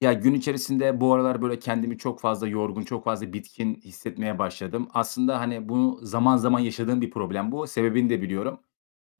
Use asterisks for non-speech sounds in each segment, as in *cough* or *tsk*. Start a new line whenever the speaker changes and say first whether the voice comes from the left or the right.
left: Ya, gün içerisinde bu aralar böyle kendimi çok fazla yorgun, çok fazla bitkin hissetmeye başladım. Aslında, hani, bu zaman zaman yaşadığım bir problem bu, sebebini de biliyorum.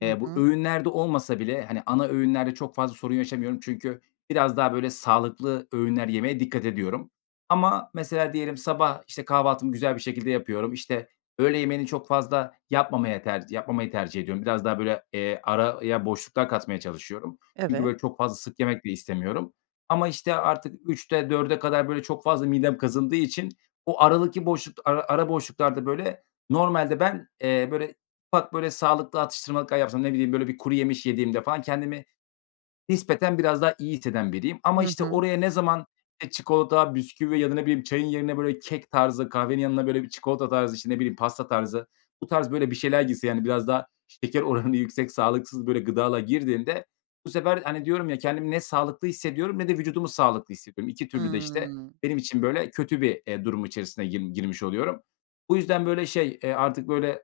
right: Hı
left: Eee, bu
right: hı.
left: öğünlerde olmasa bile, hani, ana öğünlerde çok fazla sorun yaşamıyorum çünkü biraz daha, böyle, sağlıklı öğünler yemeye dikkat ediyorum. Ama mesela diyelim sabah, işte, kahvaltımı güzel bir şekilde yapıyorum, işte, öğle yemeğini çok fazla yapmamaya tercih yapmamayı tercih ediyorum. Biraz daha, böyle, eee, araya boşluklar katmaya çalışıyorum çünkü,
right: Evet.
left: böyle, çok fazla sık yemek de istemiyorum ama, işte, artık 3.00'te 4.00'e kadar, böyle, çok fazla midem kazındığı için o aradaki boşlukta, ara ara boşluklarda, böyle, normalde ben, eee, böyle, ufak, böyle, sağlıklı atıştırmalıklar yapsam ne bileyim, böyle, bir kuru yemiş yediğimde falan kendimi nispeten biraz daha iyi hisseden biriyim. Ama,
right: Hı
left: işte,
right: hı.
left: oraya ne zaman, eee, çikolata, bisküvi ya da ne bileyim çayın yerine, böyle, kek tarzı, kahvenin yanına, böyle, bir çikolata tarzı, işte, ne bileyim, pasta tarzı, bu tarz, böyle, bir şeyler girse, yani, biraz daha şeker oranı yüksek sağlıksız, böyle, gıdalar girdiğinde bu sefer, hani, diyorum ya, kendimi ne sağlıklı hissediyorum ne de vücudumu sağlıklı hissediyorum. 2 türlü de, işte,
right: Hımm.
left: benim için, böyle, kötü bir, eee, durum içerisine girm girmiş oluyorum. Bu yüzden, böyle, şey, eee, artık, böyle,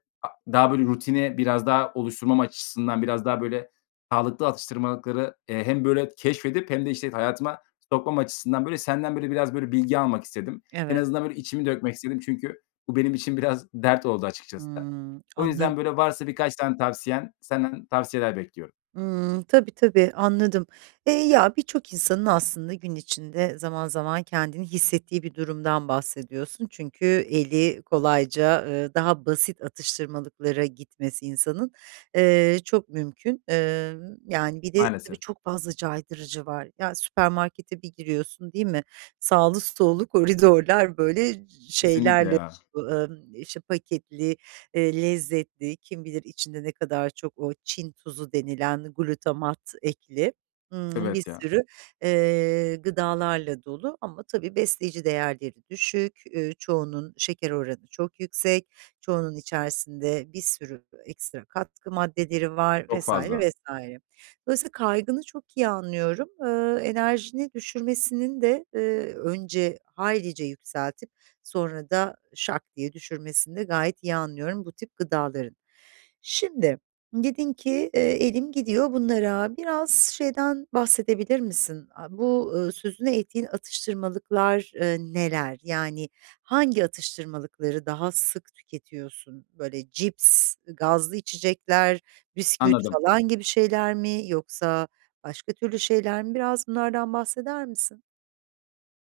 left: daha, böyle, rutini biraz daha oluşturmam açısından biraz daha, böyle, sağlıklı atıştırmalıkları, eee, hem böyle keşfedip hem de, işte t hayatıma sokmam açısından, böyle, senden, böyle, biraz, böyle, bilgi almak istedim. En
right: Evet.
left: azından, böyle, içimi dökmek istedim çünkü bu benim için biraz dert oldu açıkçası.
right: Hımm,
left: O yüzden,
right: anladı
left: böyle, varsa birkaç tane tavsiyen, senden tavsiyeler bekliyorum.
right: Hımm, tabii, tabii, anladım. Eee, ya, birçok insanın aslında gün içinde zaman zaman kendini hissettiği bir durumdan bahsediyorsun çünkü eli kolayca, eee, daha basit atıştırmalıklara gitmesi insanın, eee, çok mümkün. Emm, yani, bir de tabii
left: Maalesef.
right: çok fazla caydırıcı var. Ya, süpermarkete bir giriyorsun, değil mi? Sağlı sollu koridorlar, böyle, cı
left: Kesinlikle
right: şeylerle
left: ya.
right: bö ımm, işte, paketli, eee, lezzetli kim bilir içinde ne kadar çok o Çin tuzu denilen glutamat ekli, *tsk* ımm, bir
left: Evet ya.
right: sürü, eee, gıdalarla dolu ama tabii besleyici değerleri düşük. Ü çoğunun şeker oranı çok yüksek. Çoğunun içerisinde bir sürü ekstra katkı maddeleri var
left: Çok
right: vs.
left: fazla.
right: vs. Dolayısıyla kaygını çok iyi anlıyorum. Iıı, enerjini düşürmesinin de, eee önce haylice yükseltip sonra da şak diye düşürmesini de gayet iyi anlıyorum bu tip gıdaların. Şimdi, dedin ki, eee, "elim gidiyor bunlara" Biraz şeyden bahsedebilir misin? A bu, ııı, sözünü ettiğin atıştırmalıklar, eee, neler? Yani, hangi atıştırmalıkları daha sık tüketiyorsun? Böyle, cips, gazlı içecekler, bisküvi
left: Anladım.
right: falan gibi şeyler mi yoksa başka türlü şeyler mi? Biraz bunlardan bahseder misin?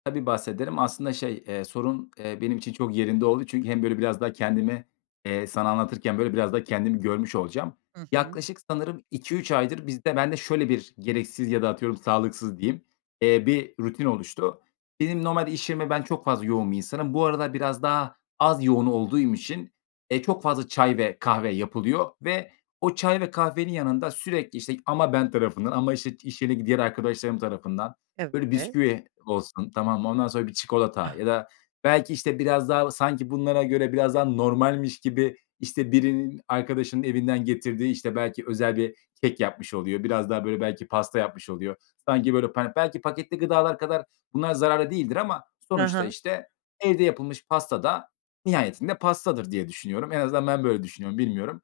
left: Tabii, bahsederim. Aslında, şey, eee, sorun, eee, benim için çok yerinde oldu çünkü hem böyle biraz daha kendimi, eee, sana anlatırken, böyle, biraz daha kendimi görmüş olacağım.
right: Hı hı.
left: Yaklaşık sanırım 2-3 aydır bizde bende şöyle bir gereksiz ya da atıyorum sağlıksız diyeyim, eee, bir rutin oluştu. Benim normalde iş yerime ben çok fazla yoğun bir insanım. Bu aralar biraz daha az yoğun olduğum için e, çok fazla çay ve kahve yapılıyor ve o çay ve kahvenin yanında sürekli, işte, ama ben tarafından ama, işte, iş yeri diğer arkadaşlarım tarafından böyle
right: Evet.
left: bisküvi olsun, tamam mı, ondan sonra bir çikolata ya da belki, işte, biraz daha sanki bunlara göre biraz daha normalmiş gibi, işte, birinin arkadaşının evinden getirdiği, işte, belki özel bir kek yapmış oluyor. Biraz daha, böyle, belki pasta yapmış oluyor. Sanki, böyle, pa belki paketli gıdalar kadar bunlar zararlı değildir ama
right: Hı
left: sonuçta,
right: hı.
left: işte, evde yapılmış pasta da nihayetinde pastadır diye düşünüyorum. En azından ben böyle düşünüyorum. Bilmiyorum.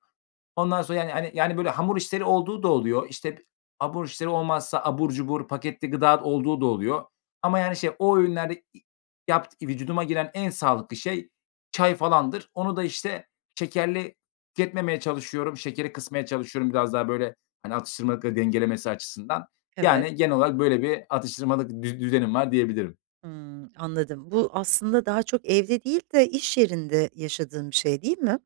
left: Ondan sonra, yani, hani, böyle hamur işleri olduğu da oluyor. İşte, abur işleri olmazsa abur cubur paketli gıda olduğu da oluyor ama, yani, şey, o öğünlerde i yapt i vücuduma giren en sağlıklı şey çay falandır. Onu da işte şekerli tüketmemeye çalışıyorum. Şekeri kısmaya çalışıyorum biraz daha böyle, hani, atıştırmalıkları dengelemesi açısından.
right: Evet.
left: Yani, genel olarak böyle bir atıştırmalık düz düzenim var diyebilirim.
right: Hımm, anladım. Bu aslında daha çok evde değil de iş yerinde yaşadığın bir şey, değil mi?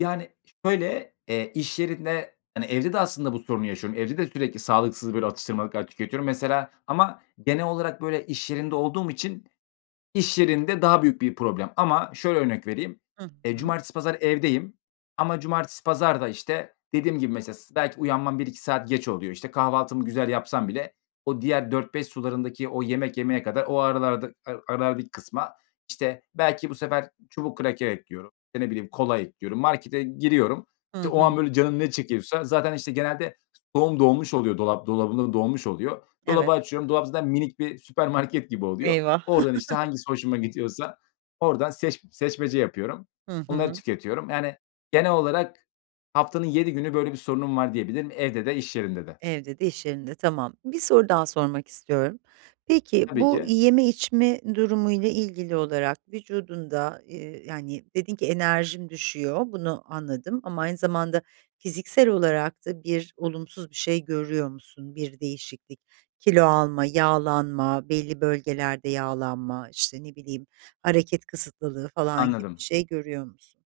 left: Yani, şöyle, eee, iş yerinde, hani, evde de aslında bu sorunu yaşıyorum. Evde de sürekli sağlıksız böyle atıştırmalıklar tüketiyorum mesela ama genel olarak, böyle, iş yerinde olduğum için, iş yerinde daha büyük bir problem. Ama şöyle örnek vereyim,
right: Hı
left: eee,
right: hı.
left: cumartesi, pazar evdeyim ama cumartesi, pazar da, işte, dediğim gibi mesela s belki uyanmam 1-2 saat geç oluyor. İşte, kahvaltımı güzel yapsam bile, o diğer 16:00-17:00 sularındaki, o yemek yemeye kadar, o aralarda ara arardaki kısma, işte, belki bu sefer çubuk kraker ekliyorum. Eee, ne bileyim, kola ekliyorum. Markete giriyorum,
right: Hı
left: işte, o an
right: hı.
left: böyle canım ne çekiyorsa, zaten, işte, genelde doğum dolmuş oluyor, dolap dolabım da dolmuş oluyor. Dolabı
right: Evet.
left: açıyorum, dolap zaten minik bir süpermarket gibi oluyor.
right: Eyvah.
left: Oradan, işte,
right: *chuckles*
left: hangisi hoşuma gidiyorsa, oradan seç seçmece yapıyorum.
right: Hı
left: Onları
right: hı.
left: tüketiyorum, yani, genel olarak haftanın 7 günü böyle bir sorunum var diyebilirim, evde de iş yerinde de.
right: Evde de iş yerinde. Tamam. 1 soru daha sormak istiyorum. Peki,
left: Tabii
right: bu
left: ki.
right: yeme içme durumuyla ilgili olarak vücudunda, ııı, yani, dedin ki, "enerjim düşüyor." Bunu anladım ama aynı zamanda fiziksel olarak da bir olumsuz bir şey görüyor musun? Bir değişiklik, kilo alma, yağlanma, belli bölgelerde yağlanma, işte, ne bileyim, hareket kısıtlılığı falan gibi bir
left: Anladım.
right: şey görüyor musun?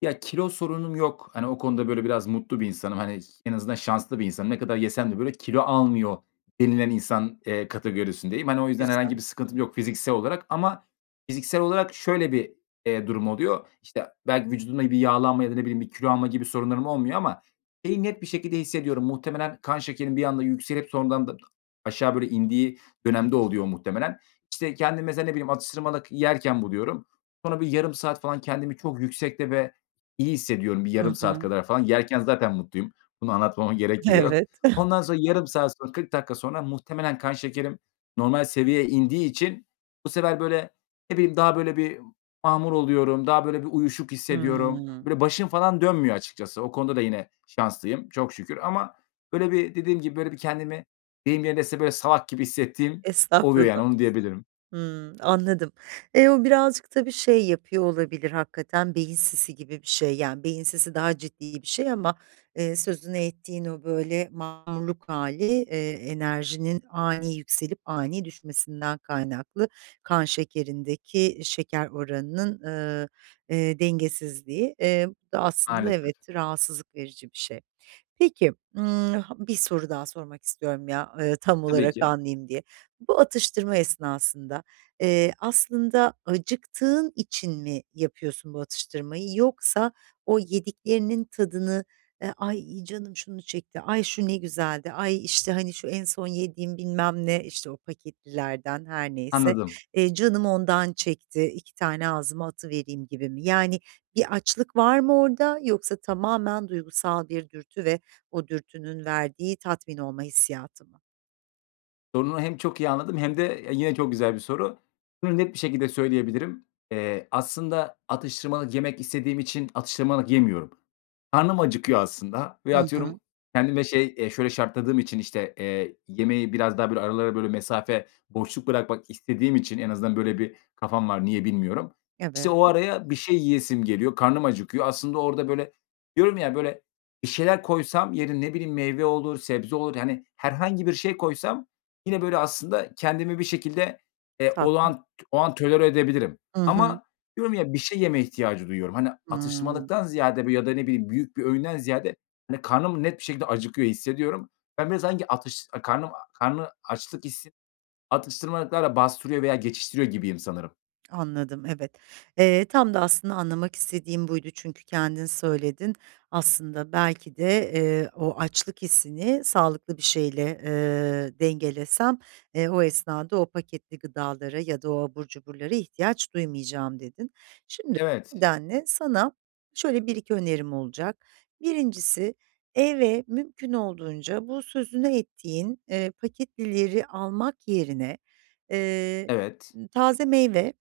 left: Ya, kilo sorunum yok. Hani, o konuda, böyle, biraz mutlu bir insanım. Hani, ş en azından şanslı bir insanım. "Ne kadar yesem de böyle kilo almıyor" denilen insan, eee, kategorisindeyim. Hani, o yüzden herhangi
right: Güzel.
left: bir sıkıntım yok fiziksel olarak ama fiziksel olarak şöyle bir, eee, durum oluyor. İşte, belki vücudumda bir yağlanma ya da, ne bileyim, bir kilo alma gibi sorunlarım olmuyor ama şeyi net bir şekilde hissediyorum. Muhtemelen kan şekerim bir anda yükselip sonradan da aşağı böyle indiği dönemde oluyor, muhtemelen. İşte, kendimi mesela, ne bileyim, atıştırmalık yerken buluyorum. Sonra bir yarım saat falan, kendimi çok yüksekte ve iyi hissediyorum bir yarım
right: Hı
left: saat
right: hı.
left: kadar falan. Yerken zaten mutluyum. Bunu anlatmama gerek bile yok.
right: Evet. *chuckles*
left: Ondan sonra, yarım saat sonra, 40 dakika sonra muhtemelen kan şekerim normal seviyeye indiği için, bu sefer, böyle, ne bileyim, daha böyle bir mahmur oluyorum. Daha böyle bir uyuşuk hissediyorum. Böyle,
right: Hımm.
left: başım falan dönmüyor açıkçası. O konuda da yine şanslıyım çok şükür ama, böyle, bir dediğim gibi, böyle, bir kendimi deyim yerinde ise, böyle, "salak" gibi hissettiğim oluyor,
right: Estağfurullah.
left: yani. Onu diyebilirim.
right: Hımm, anladım. Eee, o birazcık tabii şey yapıyor olabilir, hakikaten, beyin sisi gibi bir şey, yani, beyin sisi daha ciddi bir şey ama, eee, sözünü ettiğin o böyle mahmurluk hâli, eee, enerjinin ani yükselip ani düşmesinden kaynaklı, kan şekerindeki şeker oranının, ııı, eee, dengesizliği. Eee, bu da aslında, evet,
left: Maalesef.
right: rahatsızlık verici bir şey. Peki, ımm, ha 1 soru daha sormak istiyorum, ya, ııı, tam
left: Tabii
right: olarak
left: ki.
right: anlayayım diye. Bu atıştırma esnasında, eee, aslında acıktığın için mi yapıyorsun bu atıştırmayı yoksa o yediklerinin tadını, eee, "ay canım şunu çekti", "ay şu ne güzeldi", "ay, işte, hani, şu en son yediğim, bilmem ne" işte, o paketlilerden her neyse,
left: Anladım.
right: eee, "canım ondan çekti, 2 tane ağzıma atıvereyim" gibi mi? Yani, bir açlık var mı orada yoksa tamamen duygusal bir dürtü ve o dürtünün verdiği tatmin olma hissiyatı mı?
left: Sorunu hem çok iyi anladım hem de yine çok güzel bir soru. Bunu net bir şekilde söyleyebilirim. Eee, aslında atıştırmalık yemek istediğim için atıştırmalık yemiyorum. Karnım acıkıyor aslında veya
right: Hı
left: atıyorum,
right: hı.
left: kendime, şey, eee, şöyle şartladığım için işte, eee, yemeği biraz daha böyle aralara böyle mesafe boşluk bırakmak istediğim için en azından böyle bir kafam var. Niye bilmiyorum. İşte, o
right: Evet.
left: araya bir şey yiyesim geliyor. Karnım acıkıyor. Aslında orada böyle diyorum ya; böyle bir şeyler koysam, yerin ne bileyim, meyve olur, sebze olur, yani, herhangi bir şey koysam yine böyle aslında kendimi bir şekilde, eee,
right: Tatmin.
left: olağan o an tolere edebilirim
right: Hı hı.
left: ama diyorum ya, bir şey yeme ihtiyacı duyuyorum. Hani,
right: Hıı.
left: atıştırmalıktan ziyade ya da ne bileyim büyük bir öğünden ziyade, hani, karnım net bir şekilde acıkıyor hissediyorum. Ben biraz sanki atış karnım karnı açlık hissi, atıştırmalıklarla bastırıyor veya geçiştiriyor gibiyim sanırım.
right: Anladım. Evet. Eee, tam da aslında anlamak istediğim buydu çünkü kendin söyledin. Aslında, belki de, eee, o açlık hissini sağlıklı bir şeyle, eee, dengelesem, eee, o esnada o paketli gıdalara ya da o abur cuburlara ihtiyaç duymayacağım, dedin. Şimdi
left: Evet.
right: *unintelligible* sana şöyle 1-2 önerim olacak. 1'incisi eve mümkün olduğunca bu sözünü ettiğin, eee, paketlileri almak yerine, eee,
left: Evet.
right: taze meyve,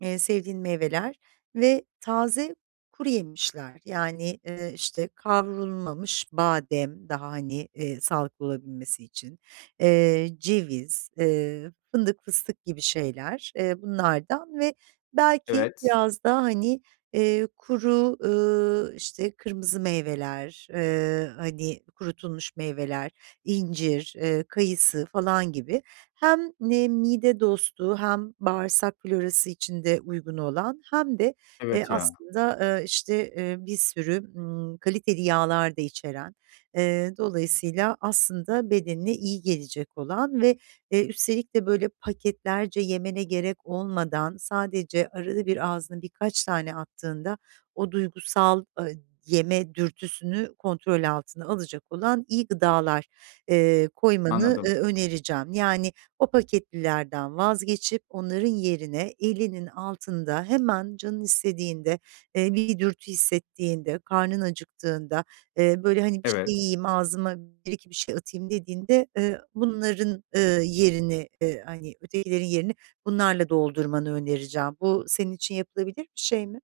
right: eee, sevdiğin meyveler ve taze kuruyemişler. Yani, eee, işte, kavrulmamış badem daha hani, eee, sağlıklı olabilmesi için, eee, ceviz, eee, fındık, fıstık gibi şeyler, eee, bunlardan ve belki
left: Evet.
right: biraz da hani, eee, kuru ııı, işte, kırmızı meyveler, eee, hani, kurutulmuş meyveler, incir, eee, kayısı falan gibi hem ne mide dostu hem bağırsak florası için de uygun olan hem de, eee,
left: Evet, ya.
right: aslında, eee, işte, eee, bir sürü, ımm, kaliteli yağlar da içeren, eee, dolayısıyla, aslında bedenine iyi gelecek olan ve eee, üstelik de böyle paketlerce yemene gerek olmadan, sadece arada bir ağzına birkaç tane attığında o duygusal, aaa, yeme dürtüsünü kontrol altına alacak olan iyi gıdalar, eee, koymanı,
left: Anladım.
right: eee, önereceğim. Yani, o paketlilerden vazgeçip onların yerine elinin altında, hemen canın istediğinde, eee, bir dürtü hissettiğinde, karnın acıktığında, eee, böyle, hani, bir şey
left: Evet.
right: yiyeyim, ağzıma 1-2 bir şey atayım dediğinde, eee, bunların, ııı, yerini, eee, hani, ötekilerin yerini bunlarla doldurmanı önereceğim. Bu senin için yapılabilir bir şey mi?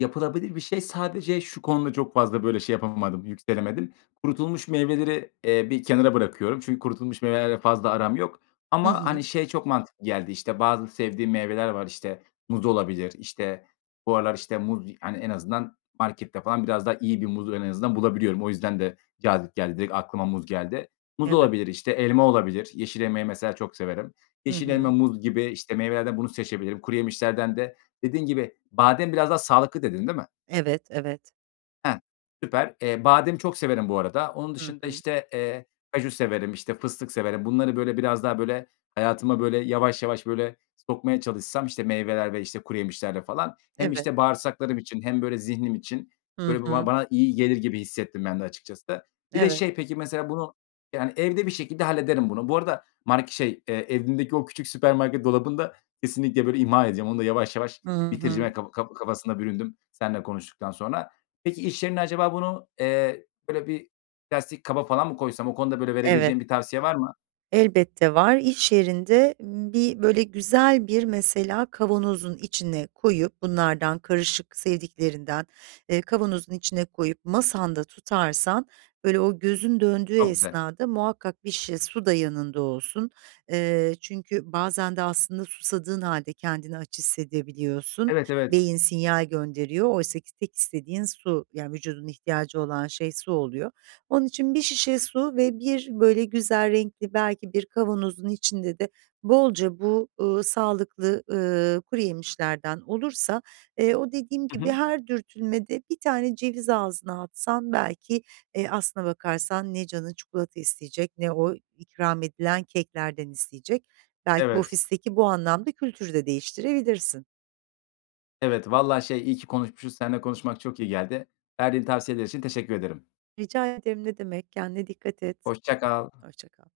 left: Yapılabilir bir şey sadece şu konuda çok fazla böyle şey yapamadım, yükselemedim. Kurutulmuş meyveleri, eee, bir kenara bırakıyorum. Çünkü kurutulmuş meyvelerle fazla aram yok.
right: Hı
left: Ama,
right: hı.
left: hani, şey çok mantıklı geldi, işte, bazı sevdiğim meyveler var, işte, muz olabilir. İşte, bu aralar, işte, muz, hani, en azından markette falan biraz daha iyi bir muz en azından bulabiliyorum. O yüzden de cazip geldi, direkt aklıma muz geldi. Muz
right: Evet.
left: olabilir, işte. Elma olabilir. Yeşil elmayı, mesela, çok severim.
right: Hı
left: Yeşil elma,
right: hı.
left: muz gibi, işte, meyvelerden bunu seçebilirim. Kuruyemişlerden de dediğin gibi badem biraz daha sağlıklı dedin, değil mi?
right: Evet, evet.
left: Hah. Süper. Eee, badem çok severim bu arada. Onun
right: Hı
left: dışında,
right: hı.
left: işte, eee, kaju severim, işte, fıstık severim. Bunları böyle biraz daha böyle hayatıma böyle yavaş yavaş böyle sokmaya çalışsam, işte, meyveler ve, işte, kuru yemişlerle falan hem,
right: Evet.
left: işte, bağırsaklarım için hem böyle zihnim için
right: Hı
left: böyle bu
right: hı.
left: bana iyi gelir gibi hissettim ben de açıkçası. Bir de
right: Evet.
left: şey peki, mesela, bunu, yani, evde bir şekilde hallederim bunu. Bu arada mark şey, eee, evimdeki o küçük süpermarket dolabını da kesinlikle böyle imha ediyorum. Onu da yavaş yavaş
right: Hı
left: bitireceğime
right: hı.
left: kap kaf kafasına büründüm seninle konuştuktan sonra. Peki, iş yerinde acaba bunu, eee, böyle bir plastik kaba falan mı koysam? O konuda böyle
right: Evet.
left: verebileceğin bir tavsiye var mı?
right: Elbette var. İş yerinde bir böyle güzel bir, mesela, kavanozun içine koyup bunlardan karışık sevdiklerinden, eee, kavanozun içine koyup masanda tutarsan böyle o gözün döndüğü
left: Çok güzel.
right: esnada muhakkak bir şişe su da yanında olsun. Eee, çünkü bazen de, aslında, susadığın hâlde kendini aç hissedebiliyorsun.
left: Evet, evet.
right: Beyin sinyal gönderiyor. Oysaki tek istediğin su, yani, vücudun ihtiyacı olan şey su oluyor. Onun için bir şişe su ve bir böyle güzel renkli belki bir kavanozun içinde de bolca bu, ııı, sağlıklı, ııı, kuru yemişlerden olursa, eee, o dediğim
left: Hı
right: gibi
left: hı.
right: her dürtülmede 1 tane ceviz ağzına atsan belki, eee, aslına bakarsan ne canın çikolata isteyecek ne o ikram edilen keklerden isteyecek. Belki
left: Evet.
right: ofisteki bu anlamda kültürü de değiştirebilirsin.
left: Evet, vallahi, şey, iyi ki konuşmuşuz, seninle konuşmak çok iyi geldi. Verdiğin tavsiyeler için teşekkür ederim.
right: Rica ederim ne demek, kendine dikkat et.
left: Hoşça kal.
right: Hoşça kal.